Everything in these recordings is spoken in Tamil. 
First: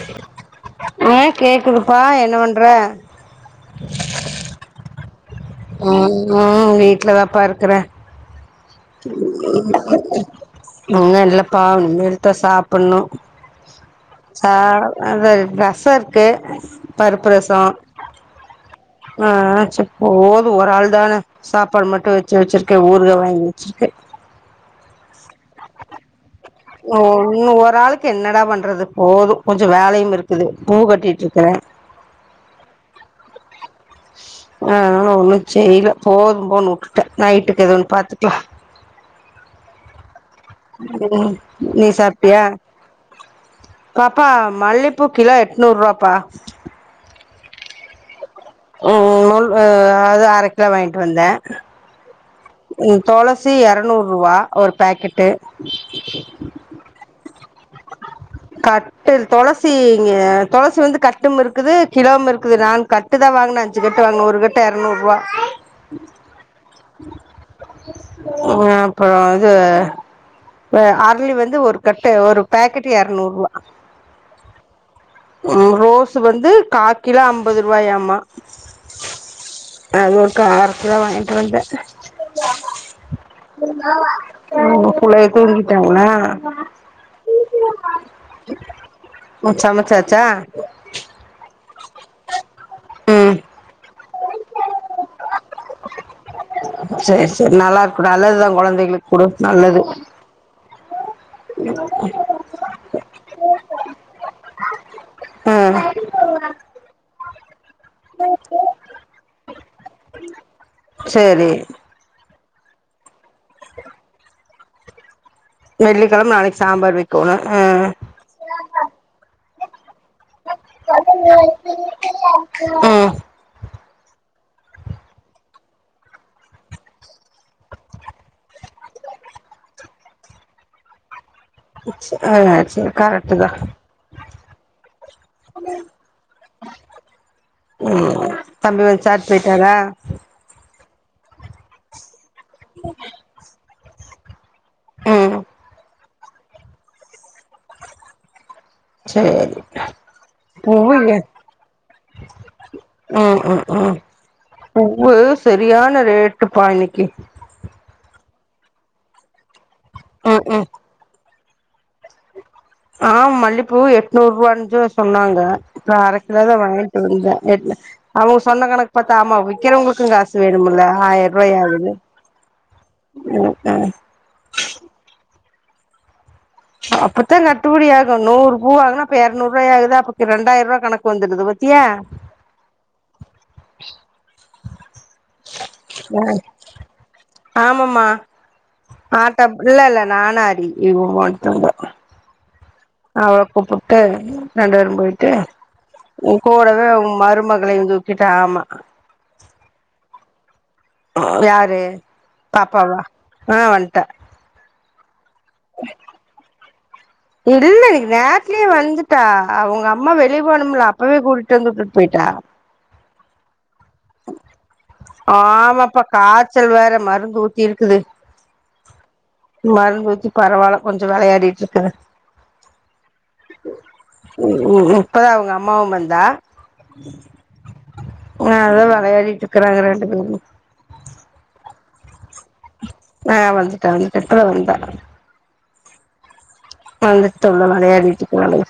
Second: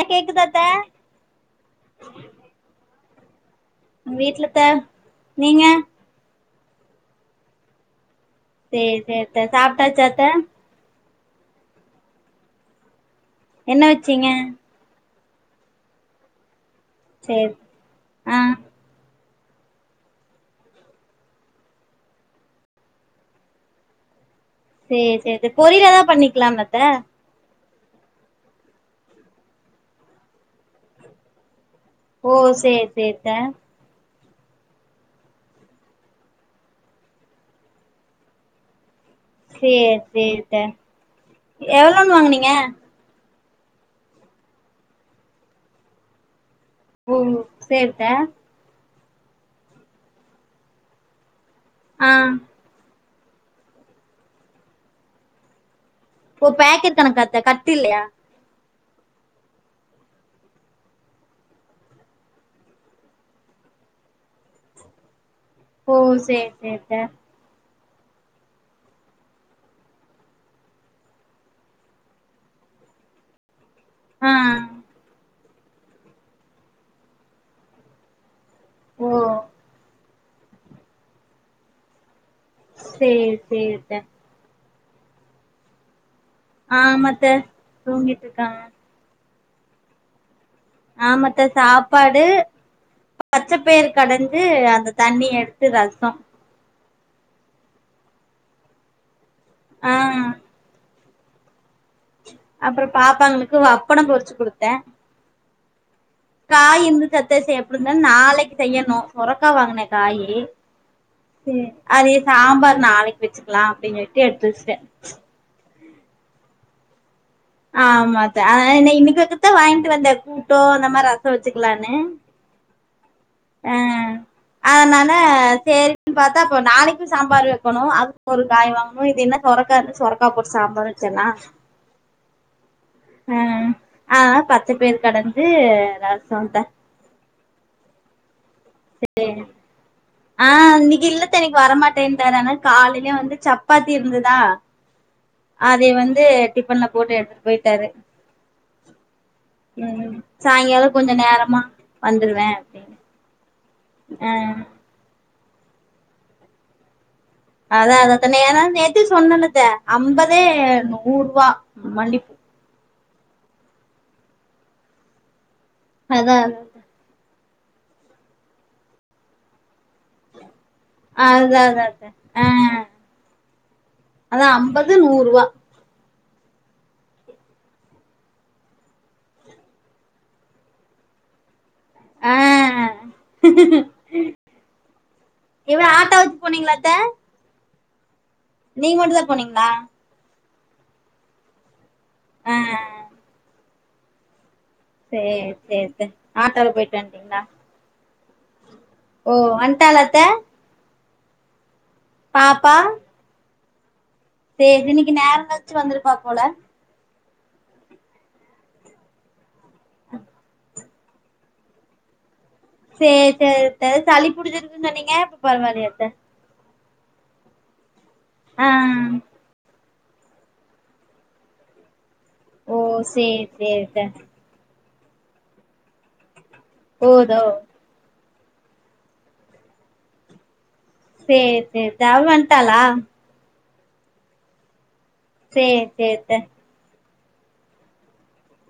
அ கேக்குதா அத்த ஆஹ் கேக்குதுப்பா என்ன பண்ற வீட்லத்த ஆஹ் நா வீட்லதான்ப்பா இருக்குறே சேரி சேரி அத்த சாப்ட்டாச்சா அத்த இன்னும் இல்லப்பா இனிமேல்தா சாப்பிடணும் என்ன வச்சீங்க அது ரசம் இருக்கு பருப்பு சேரி ரசம் ஆ ஆஹ் போதும் ஒரு ஆள் தானே சாப்பாடு மட்டும் வச்சு வச்சிருக்கேன் ஊறுகா வாங்கி வச்சிருக்கே சேரி சேரி சேரி பொறியல் ஏதாவது பண்ணிங்க உம்ம் இன்னும் ஒர் ஒரு ஆளுக்கு என்னடா பண்றது போதும் கொஞ்சம் வேலையும் இருக்குது பூ கட்டிட்டு இருக்குறே ஓ சேரி சேரித்த ஆஹ் அதனால ஒன்னும் செய்யல போதும் போன்னு விட்டுட்டேன் நைட்டுக்கு ஏதோ ஒண்ணு பாத்துக்கலாம் சேரி சேரி அத்த உம் நீ எவ்ளோன்னு சாப்டியா வாங்குனீங்க பாப்பா மல்லிப்பூ கிலோ எட்நூறு ரூவாப்பா ஓ சேரி த உம் உம் அது அரை கிலோ வாங்கிட்டு வந்தே ஆ உம் துளசி இறநூறுவா ஒரு பேக்கெட்டு ஓ பேக்கெட் கணக்காத்த கட்டு இல்லையா கட்டு துளசி துளசி வந்து கட்டும் இருக்குது கிலோவும் இருக்குது நான் கட்டு தான் வாங்கினேன் அஞ்சு கட்டு அங்க ஒரு கட்டு இரநூறுவா ஓ சேரி சேரி த உஹ் அப்புறம் இது அஹ் அரளி வந்து ஒரு கட்டு ஒரு பேக்கெட் இரநூறுவா ஆஹ் உம் ரோஸ் வந்து காக்கிலோ ஐம்பது ரூவாயாமா ஓ அது ஒரு காக்கிலோ வாங்கிட்டு வந்த சேரி சேரி த உன் புள்ளைய துங்கிட்டாங்களா ஆமாத்த தூங்கிட்டு இருக்காங்க உம் சமச்சாச்சா ஆமாத்த சாப் ப்பாடு ம் பச்ச பயிரு கடைஞ்சு அந்த தண்ணி எடுத்து ரசம் சேரி சேரி நல்லா இருக்கும் நல்லதுதான் குழந்தைகளுக்கு குடு நல்லது ஆ உம் அப்புறம் பாப்பாங்களுக்கு அப்பளம் பொறிச்சு கொடுத்தே ஆஹ் காய் இருந்துச்சி அத்த எப்படி இருந்தாலு நாளைக்கு செய்யணும் புரோட்டா வாங்குனே காயி சேரி ம் அது சாம்பார் நாளைக்கு வச்சுக்கலாம் அப்படினுட்டு பிரிஷ்ட வெள்ளிக்கிழம நாளைக்கு சாம்பார் வை ஆமாத்த இன்னைக்கு வைக்கதா வாங்கிட்டு வந்த கூட்டோ அந்த மாரி ரசம் வச்சுக்கலான்னு உம் ஆஹ் அதன னால சேரின்னு பாத்தா அப்ப நாளைக்கும் சாம்பார் வைக்கணும் அதுக்கு ஒரு காய் வாங்கணும் இது என்ன சொரக்கா இரு சொரக்கா போட்டு சாம்பார் வெச்சேன்னா ஆ அக்சூவலா கரெக்டு தா ஆஹ பச்சபயிறு கடஞ்சு ரசோந்த ஓ தம்பி வந்து சாப்டு போயிட்டாரா இல்லத்தே இன்னைக்கி வரமாட்டேன்னுடாரு அதனால காலையிலயே வந்து சப்பாத்தி இருந்ததா ம் அதய வந்து டிஃபன்ல போட்டு எடுத்துட்டு போய்ட்டாரு சேரி ம் ம் சாயங்காலோ பூவு கொஞ்சோ எ நேரமா வந்துருவே அப்டின்னு ஓ ஆ பூவு செரியான ரேட்டுப்பா இன்னிக்கி அதா அதத்த நேன நேத்த சொன்னலத்த ஐம்பதே ம் ம் நூறு ரூபா மல்லிப் ஆ மல்லிப்பூ எட்நூறு ரூவான்ச்சு சொன்னாங்க இப்ப அரை அதா கிலோதா வாங்கிட்டு வந்தே எட்ன அவங்க சொன்ன கணக்கு பாத்தா ஆமா விக்கிறவங்களுக்கு காசு வேண் ணுமில்ல ஆயிர ரூவாய் அதா அதா அதா ஆகுது அத்த ஆ ம் அதா அம்பது நூறு ரூவா அப்பத்தா கட்டுப்படி ஆகு நூறு பூவு வாங்குனா அப்ப எறனுறுவாயா ஆகுதா அப்பக்கு ரெண்டாயிரம் ரூபா கணக்கு வந்துடுது வ ஆ இவ ஆட்டோ வெச்சு போனீங்களாத்தே ஆமம்மா ஆட்ட இல்லல்ல நான அரி இவோட்டபோ ஆ அவ்வள கூப்புட்டு ரெண்டு பேரும் போயிட்டு சேரி சேரி சேரி உ ஆட்டோல கூடவே போயிட்டு உம் வந்ட்டீங்களா மருமகளையு தூக்கிட்டு ஆமா ஓ வன்ட்டாலாத்த யாரு பாப்பா பாப்பாவா ஆ வன்ட்டா எதினிக்கி நேர கழிச்சு வந்துருப்பா போல இல்ல இன்னைக்கி நேரத்துலயே வந்துட்டா அவங்க அம்மா வெளிய போனும்ல அப்பவே கூட்டுட்டு வந்து வுட்டுட்டுப் போயிட்டா சேரி சேரித்தே சளி புடிச்சிருக்குன்னு சொன்னீங்க இப்ப ஆமாப்பா பரவாயில்லாத்தே காய்ச்சல் வேற மருந்து ஊத்தி இருக்குது ஆஹ் மருந்து ஊத்தி பரவாயில்ல கொஞ்சோ வெளையாடிட்டு இருக்குது ஓ சேரி சேரி அத்த உ ம் இப்பதா அவங்க அம்மாவு வந்தா ஓ தோ ஆ அதா வெளையாடிட்டு இருக்ககுறாங்க ரெண்டு பேரு சேரி சேரிதே அவ வன்டாளா வன்ட்டா வன்ட்டா இப்பதா வந்தா சேரி சேரித்தே வந்துட்டுதா உள்ள வெளையாடிட்டு இருக்காளுக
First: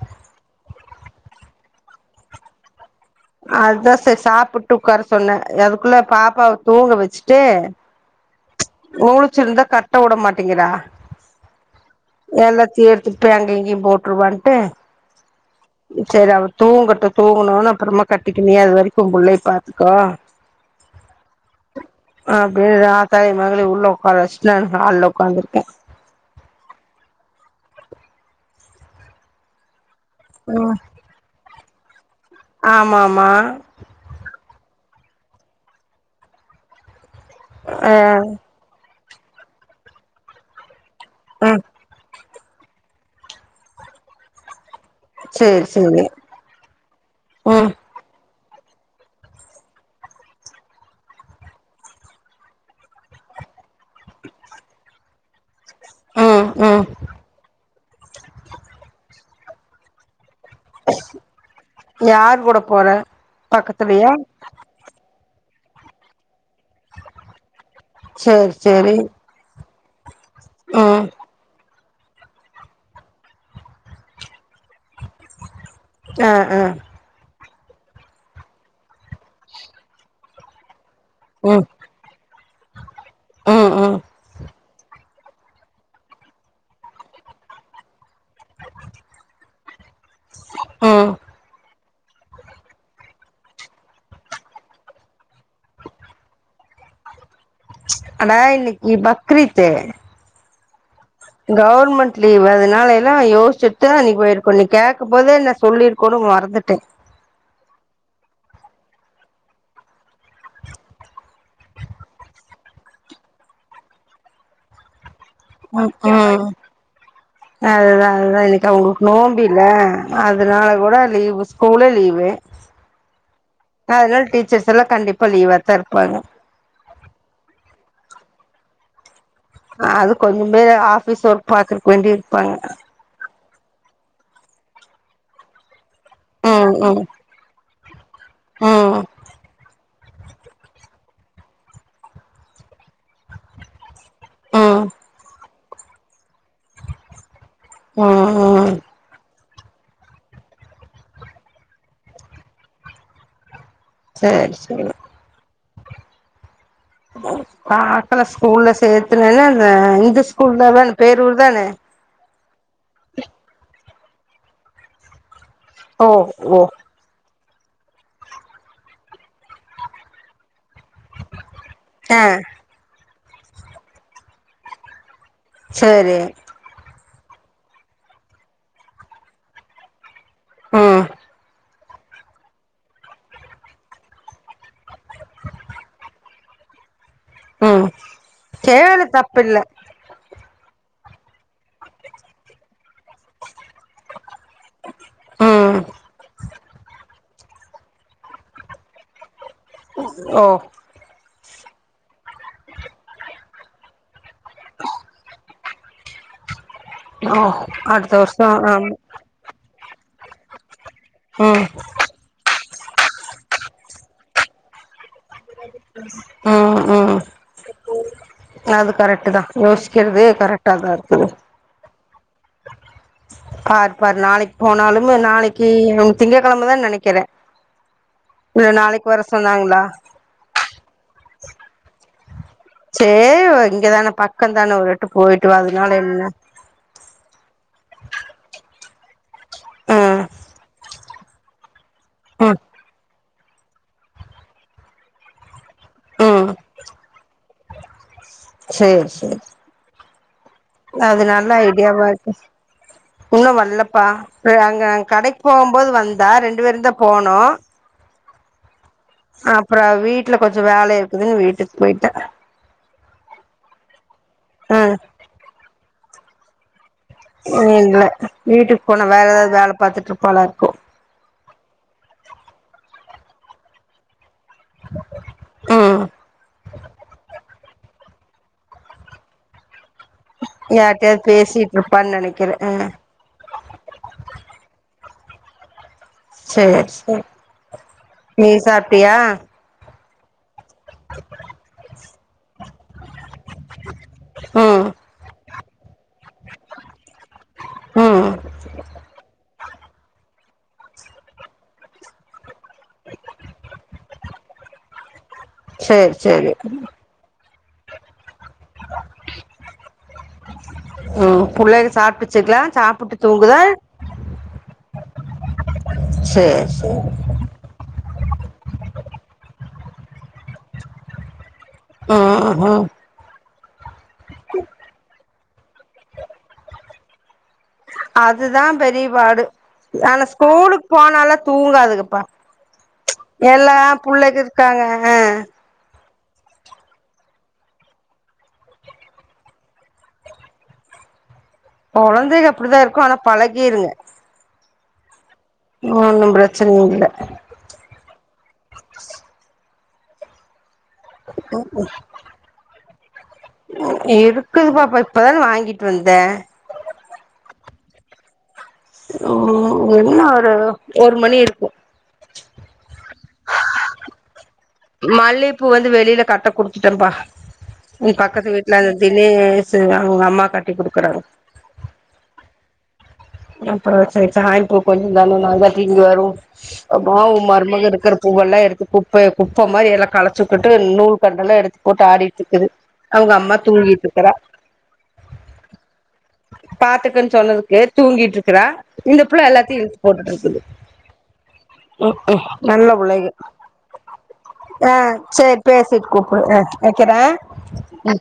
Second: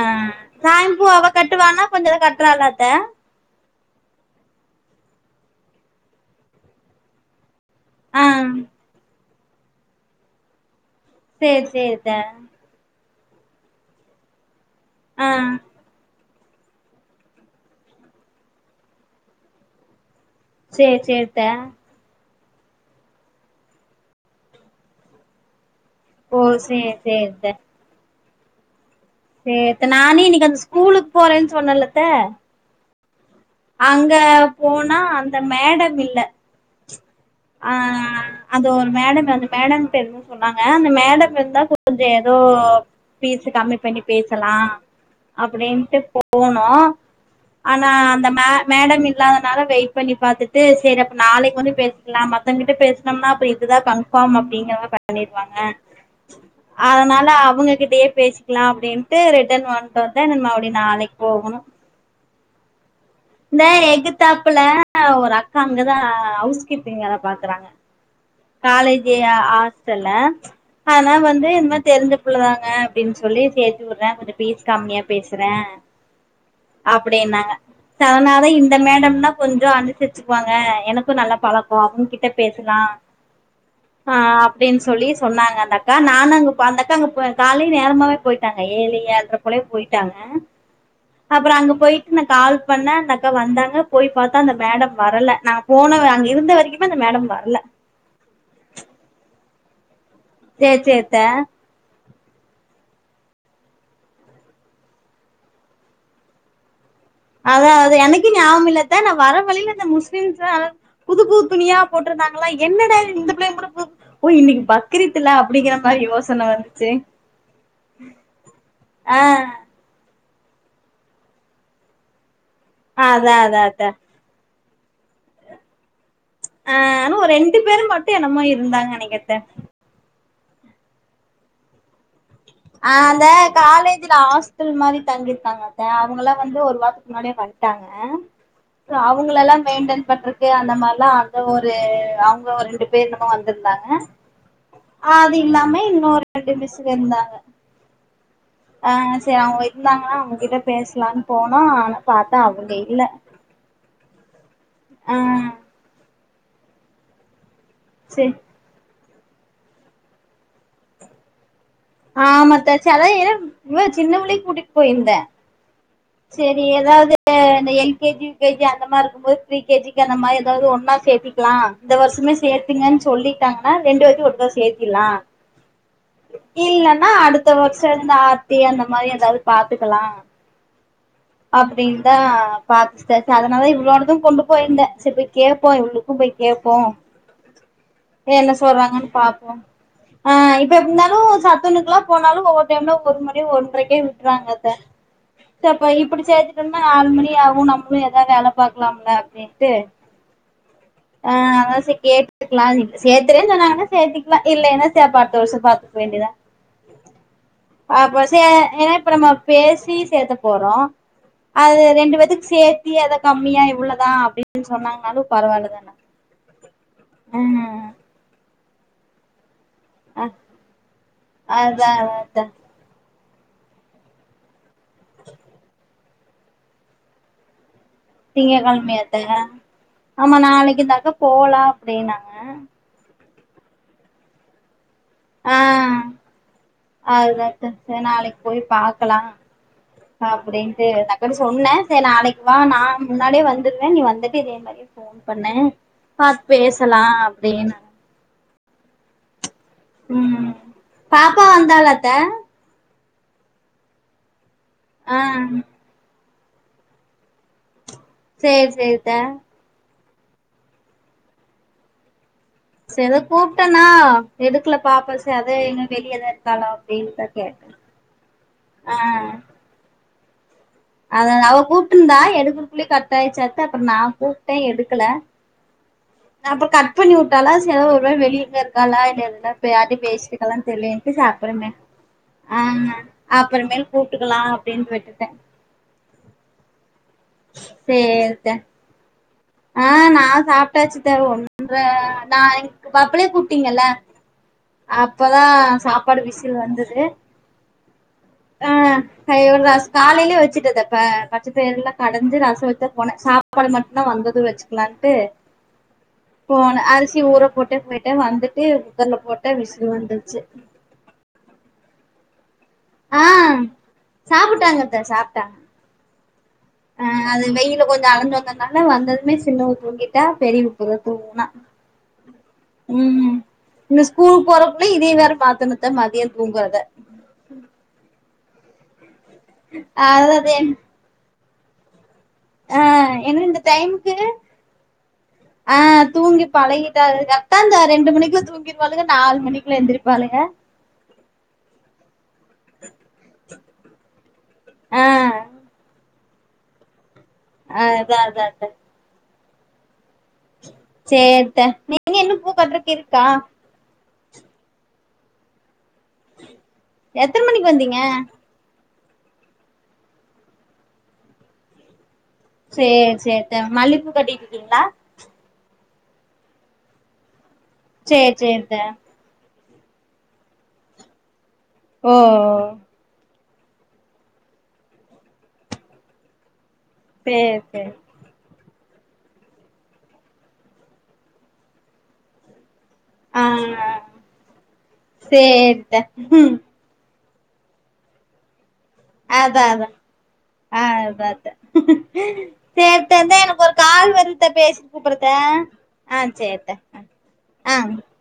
ஆ சாமி பூ அவ கட்டுவானா கொஞ்சோ இத கட்டுறல்லாத்தே அதுதா செரி சாப்பிட்டு உட்கார சொன்னே அதுக்குள்ள பாப்பாவை தூங்க வெச்சுட்டு அம் ச்சிருந்தா கட்ட வுட மாட்டேங்கிறா சேரி சேரித்தே இப்பே அங்க இங்கயு போட்டுருவான்ட்டு ஆ செரி அவ தூங்கட்டு தூங்கணுன்னே அப்புறமா கட்டிக்க நீ அது வரைக்கு உம் புள்ளைய பாத்துக்கோ சேரி சேரித்தே அப்டியே ஆத்தாயு மகளயு உள்ள உக்கார வெச்சுட்டு நா ஹால்ல உக்காந்துருக்கே ஓ சேரி சேரித்தே சேரித்தே நான்னு இன்னைக்கி அந்த ம் ஸ்கூலுக்கு போறேன்னு சொன்னேல்லத்தே ஆமாமா அங்க போனா அந்த மேடம் இல்ல ஆ அந்த ஒரு மேடம் அந்த மேடம் பேரு எது சொன்னாங்க அந்த மேடம் ம் இருந்தா [inaudible] ஏதோ ஃபீஸு கம்மி பண்ணி பேசலா சரி அப்டின்ட்டு சரி போனோ ம் ஆனா அந்தம் மே மேடம் இல்லாதனால வெயிட் பண்ணி பாத்துட்டு சேரி அப்போ நாளைக்கு வந்து பேசிக்கிலா மத்தவ்ங்க்கிட்ட பேசுனோம்னா அப்ப இதுதா கன்ஃபாம் அப்டிங்கிறமா பண்ணிருவாங்க ம் ம் அதுனால அவுங்கக்கிட்டயே பேசிக்கலா அப்டின்ட்டு ரிட்டன் வண்ட்டோ த நம்ம அப்டி நாளைக் போவொணு யார் கூட போற இந்த பக்கத்துலயா எகுத்தாப்புல ஒரு அக்கா அங்கதா அவ்ஸ் கீப்பிங் வேல பாக்குறாங்க சரி சரி காலேஜி அ ஆஸ்டல்ல ம் ஆனா வந்து இந் மாரி தெரிஞ்ச புள்ளதாங்க அப்டின் சொல்லி சேத்து உர்றே கொஞ்சொ ஃபீஸ் கம்மியா பேசுற ஆ ஆ அப்டின்னாங்க ச அத்னாலதா இந்த மேடம்னா கொஞ்சொ அனுசரிச்சுக்குவாங்க எனக் நல்ல ம் பழக்கொ அவுங்க்கிட்ட பேசலா ம் ம் ஆ அப் டின் சொல்லி சொன்னாங்க அந்த அக்கா நானு அங்க ப அந்தக்கா அங்க ப காலை நேரமாவே போயிட்டாங்க ஏழு ஏழ்ர போலே போய்ட்டாங்க ம் அப்பறொ அங்க போய்ட்டு நா கால் பண்ண அந்த அக்கா வந்தாங்க போய் பாத்தா அந்த மேடம் வரல நாங்க போனோவ அங்க இருந்த வரைக்குமே அந்த மேடம் வர்ல அடா இன்னக்கி பக்ரீத்து சே சே கவ்ர்மெண்ட் லீவு அதுனால எல்லா யோஷ்சிட்தா இன்னைக் போய்ருக்கணு நீ கேக்கபெ போதே நா சொல்லிர்க்கணு மறந்துட்டே அதா அதா எனக்கே ஞாபம் இல்ல அத்த நா வர்ற வழில இந்த முஸ்லிம்ஸா [unintelligible] புது புதுத் துணியா போட்ரு ந்தாங்களா என்னடா இந்த பிள்ளைய மட்டு புதுப் ஓ இன்னக்கி பக்ரீத் ம் ம் அதுதா அதுதா இன்னக்கி அவ்ங்களுக்கு ஆ நோம்பீல அதுனால கூட லீவு ஸ்கூலே லீவு ஆ அதா அதா அத்த சில சல்ல கண்டிப்பா லீவாத்தா இருப்பாங்க ஆ ஆனா ஒரு ரெண்டு பேரும் மட்டு என்னமோ இருந்தாங்க அன்னக்கி அத்த அது கொஞ்சமேதா ஆஃபிஸ் ஒர்க் பாக்குறக் வேண்டி இருப்பாங்க ஆ அந்த காலேஜுல ஹாஸ்டல் மாரி தங்கிர்க்காங்க த அவங்கல்லா வந்து ம் ஒரு ம் வாரத்துக் முன்னாடியே வன்ட்டாங்க சோ ம் அவுங்களல்லா மெய்ன்டென் பண்றக்கே அந்த மார்லா அந்த ஒரு அவுங்க ஒரு ரெண்டு பேர் என்னமோ வந்துருந்தாங்க ம் ஆ அது இல்லாம இன்னொரு ரெண்டு மிஸ்ஸுக இருந்தாங்க ம் ம் ஆ சே அவ்ங்க இருந்தாங்கன்னா அவுங்கக்கிட்ட பேஸ்லான் போனோ ஆனா பாத்த அவங்க இல்ல சேரி சேரி ஆ பாக்கல சரி ஸ்கூல்ல சேத் துலல என்ன இந்த ஸ்கூல் தான பேரூர்தானே ஆமா அத்த [unintelligible] இவ சின்ன புள்ளையு கூட்டியிட் போயிருந்த ஓ ஓ ஆ அந்த L K G U K G அந்த மாற்ருக்கும் போது ப்ரீ கே ஜி க்கு அந்த மாரி ஏதாவ்து ஒன்னா சேத்திக்லா இந்த ஆ வர்ஷமே சேத்துங்கன் சொல்லிட்டாங்கன்னா ரெண்டு வேத்தையு ஒட்டுகா சேத்திர்லா சேரி இல்லன்னா அடுத்த வர்ஷொ இந்த ஆர்த்தி அந்த மாரி ஏதாவ்து பாத்துக்கலா ஆ அப்டின்தா பாத்தாச்சி அதனால இவளோடது கொண்டு போயிருந்தே செரி போய் கேப்போ இவளுக்கு போய் கேப் போ ம் என்ன சேரி சொல்றாங்கன் பாப்போ தப்பில்ல ஆ இப் ப எப்டிந்தாலு சத்துணக்குலா போனாலு ஒவ்வொரு டைம்ல ஒரு மாரியு வரு றக்கே விட்றாங்க அத்த ச ம் அப்போ இப்புடி சேத்திட்டோம்னா நாலு மணியாவு நா நம்ம ஏதா வேல பாக்கலாம்ல்லா அப்டின் ஓ ஆ அதா சே கேட்டுக்கிலான்ட்டு சேத்துறேன்னு சொன்னாங்கன்னா சேத்திக்குவே இல்லேன்னா சேர் அப்ப அடுத்தவருஷோ பாத் துக்க வேண்டிதா ஓ அடுத்த அப்ப சே வருஷோ ஆமா ஏப்பறமா பேசி சேத்த போறோ ம் அது ரெண்டு பேத்துக்கு சேத் டீ எதோ கம்மியா இவ்ளதா அப்டின்னு சொன்னாங்கன்னாலு ம் ம் ம் அது கரெக்ட் தா யோசிக்கிறது அ கரெக்டா தா இருக்கு அதா அதா பார் பாரு நாளைக்கி போனாலும் நாளைக்கி உன் திங்ககெழமதா நெனைக்கிறே இல்ல நாளைக்கு வர திங்ககெழமயாத்தா சொன்னாங்களா ஆமா நாளைக்கி இந்த அக்கா போலா அப்டின்னாங்க ஆ ஏய்வு இங்கதான பக்கோ தான ஒரு எட் ஆ அதுதாத் தத்த நாளைக்கி பொய் பாக்கலா ம் அப்டின்ட்டு அந்த அக்காட்ட சொன்னே செரி நாளைக்கி வா ம் நா முன்னாடியே வந் வந்துருவே நீ வந்துட்டு இதே மாரியே ஃபோன் பண்ணு பாத்து ம் பேசலா அப்டின்னாங்க சேர் சேர் அது பாப்பா நல்ல ஐடியாவா வந்தாளாத்த இருக்கு இன்னு வல்லப்பா இது அங்க நாங்க ஆ கடக்கி போம்போது வந்தா ரெண்டு பேருந்தா போனோ சேர் சேரி அப்பறோ அவ வீட்ல கொஞ்சோ வேல இருக்குதுன்னு வீட்டுக்கு போயிட்டா சே ஏதோ கூப்ட்டேன்னா எடுக்கல ம் பாப்போ சே அதா எங்க வெளிஏதா இருக்காள இல்ல வீட்டுக்கு ஆ போன வேற ஏதாவது வேல பாத்துட்டு இருப்பாளா இருக்கு அத அவ கூப்ட்டுருந்தா எடுக்கறக்குள்ளயே கட் ஆயிச்சி அதத்தா அப்பறோ நா கூப்ட்டே எடுக்கல ம் நா அப்பறோ கட் பண்ணி வுட்டாலா சேர் அதா ஒரு வேல வெளிய எங்கயு இருக்கலா இல்லயோன்னு தா யார்ட்டயு பேசிகிட் இருக்காலான்னு தெரிலயேன்ட்டு சே யார்ட்டயாவது அப்பறமே பேசிட்டு இருப்பான்னு நெனைக்கிறே ஆ அப்பறமேல் கூப்ட்டுக்கலா அப்டின்னு விட்டு ட சேர் சேர் நீ சாப்ட்டியா ஆ நா சாப்பிட்டாச்சித்த ஒன்ற நா எனக்கு அப்பளே கூப்ட்டீங்கல்ல ம் அப்பதா சாப்பாடு விசில் வந்தது ம் ஆ அய்யயோ லாஸ் காலேலயே வச்சிட்டே இந்த ப பச்ச பயிறலா கடஞ்சி ரசோ வச்சா போனே சாப்பாடு மட்டுந்தா வந்து வச்சிக்கிலான்ட்டு சேரி சேரி போனே அரிசி ஊற போட் டே போயிட்ட வந்துட்டு குக்கர்ல போட்டே விசில் வந்துருச்சி சாப்ட்டுச்சிகளா சாப்பிட்டு தூங்குதா சாப்புட்டாங்கத்த சாப்ட்டாங்க சேரி சேரி ஆ அது வெயில கொஞ்சோ அலஞ்சி வந் தனால வந்ததுமே சின்னவ தூங்கிட்டா பெரியவ இப்பதா தூங்குனா ஆ ஹ ம் இந்த ஸ்கூலுக்கு போறக்குள்ளயு இதயு வேற மாத்தணுத்த மதியோ தூங்குறத அதுதா பெரியபாடு ஆனா அதாவது ஸ்கூலுக்கு போனால்லா தூங்காதுகப்பா ஆ ஏன்னா இந்த வெள்ளதா டைமுக்கு புள்ளைக இருக்காங்க தூங்கிப்பழகீட்டாலுக கரெக்டா அந்த ரெண்டு மணிக்குள்ள தூங்கீருவாலுக நாலு மணிக்குள்ள எந்திரிப்பாலுக கொழந்தைக அப்டிதா இருக்கு ஆனா பழகீருங்க ஆ இன்னு ஒன்னு பிரச்சன இல்ல அதா சேரித்த நீங்க இன்னு பூ கட்றக்கு இருக்கா இருக்குது பாப்பா இப்பதான வாங்கீட்டு வந்தே எப்ப வந்தீங்க ம் என்ன ஒரு ஒரு மணி இருக்கு சேரி சேரி த்த மல்லிப்பூ கட்டிட்டு இருக் மல்லிப்பூ வந்து வெளில கட்ட குடுத்துடம்ப்பா நீ சேரி பக்கத்து சேரித்த வீட்ல அந்த தினேஸ் சு அவுங்க அம்மா கட்டி குடுக்கறாங்க ஓ அப்பறோ சேரி சாயப்பூ கொஞ் தானு நா தா தீங்கி வரு எம்மாவு ஒ சேரி சேரி மருமகருக்குற பூவெல்லா எடுத்து குப்பே குப்ப மாரி எல்லா களச்சிகுட்டு நூல் கண்டல்லா எடுத்து போட்டு ஆடிட்ருக்குது அவுங்க ஆ அம்மா தூங்கிட்ருக்கறா சேரித்த ம் பாத்துக்கன் சொன்னதுக்கு தூங்கிட்ருக்குறா இந்த புள்ள அதா எல்லாத்தையு அதா இலுத்து போட்டுட்ருக்குது ஆ அதா அத்த ம்கும் நல்ல சேரித்த புள்ளைக இந்தா எனக்கு ஒரு கால் வருதுத்த பேசிட்டு அ கூப்பறத்த சேரி பேசிட் ஆ கூப்டு அ சேரித்த வெய்க்கற ஆ ம்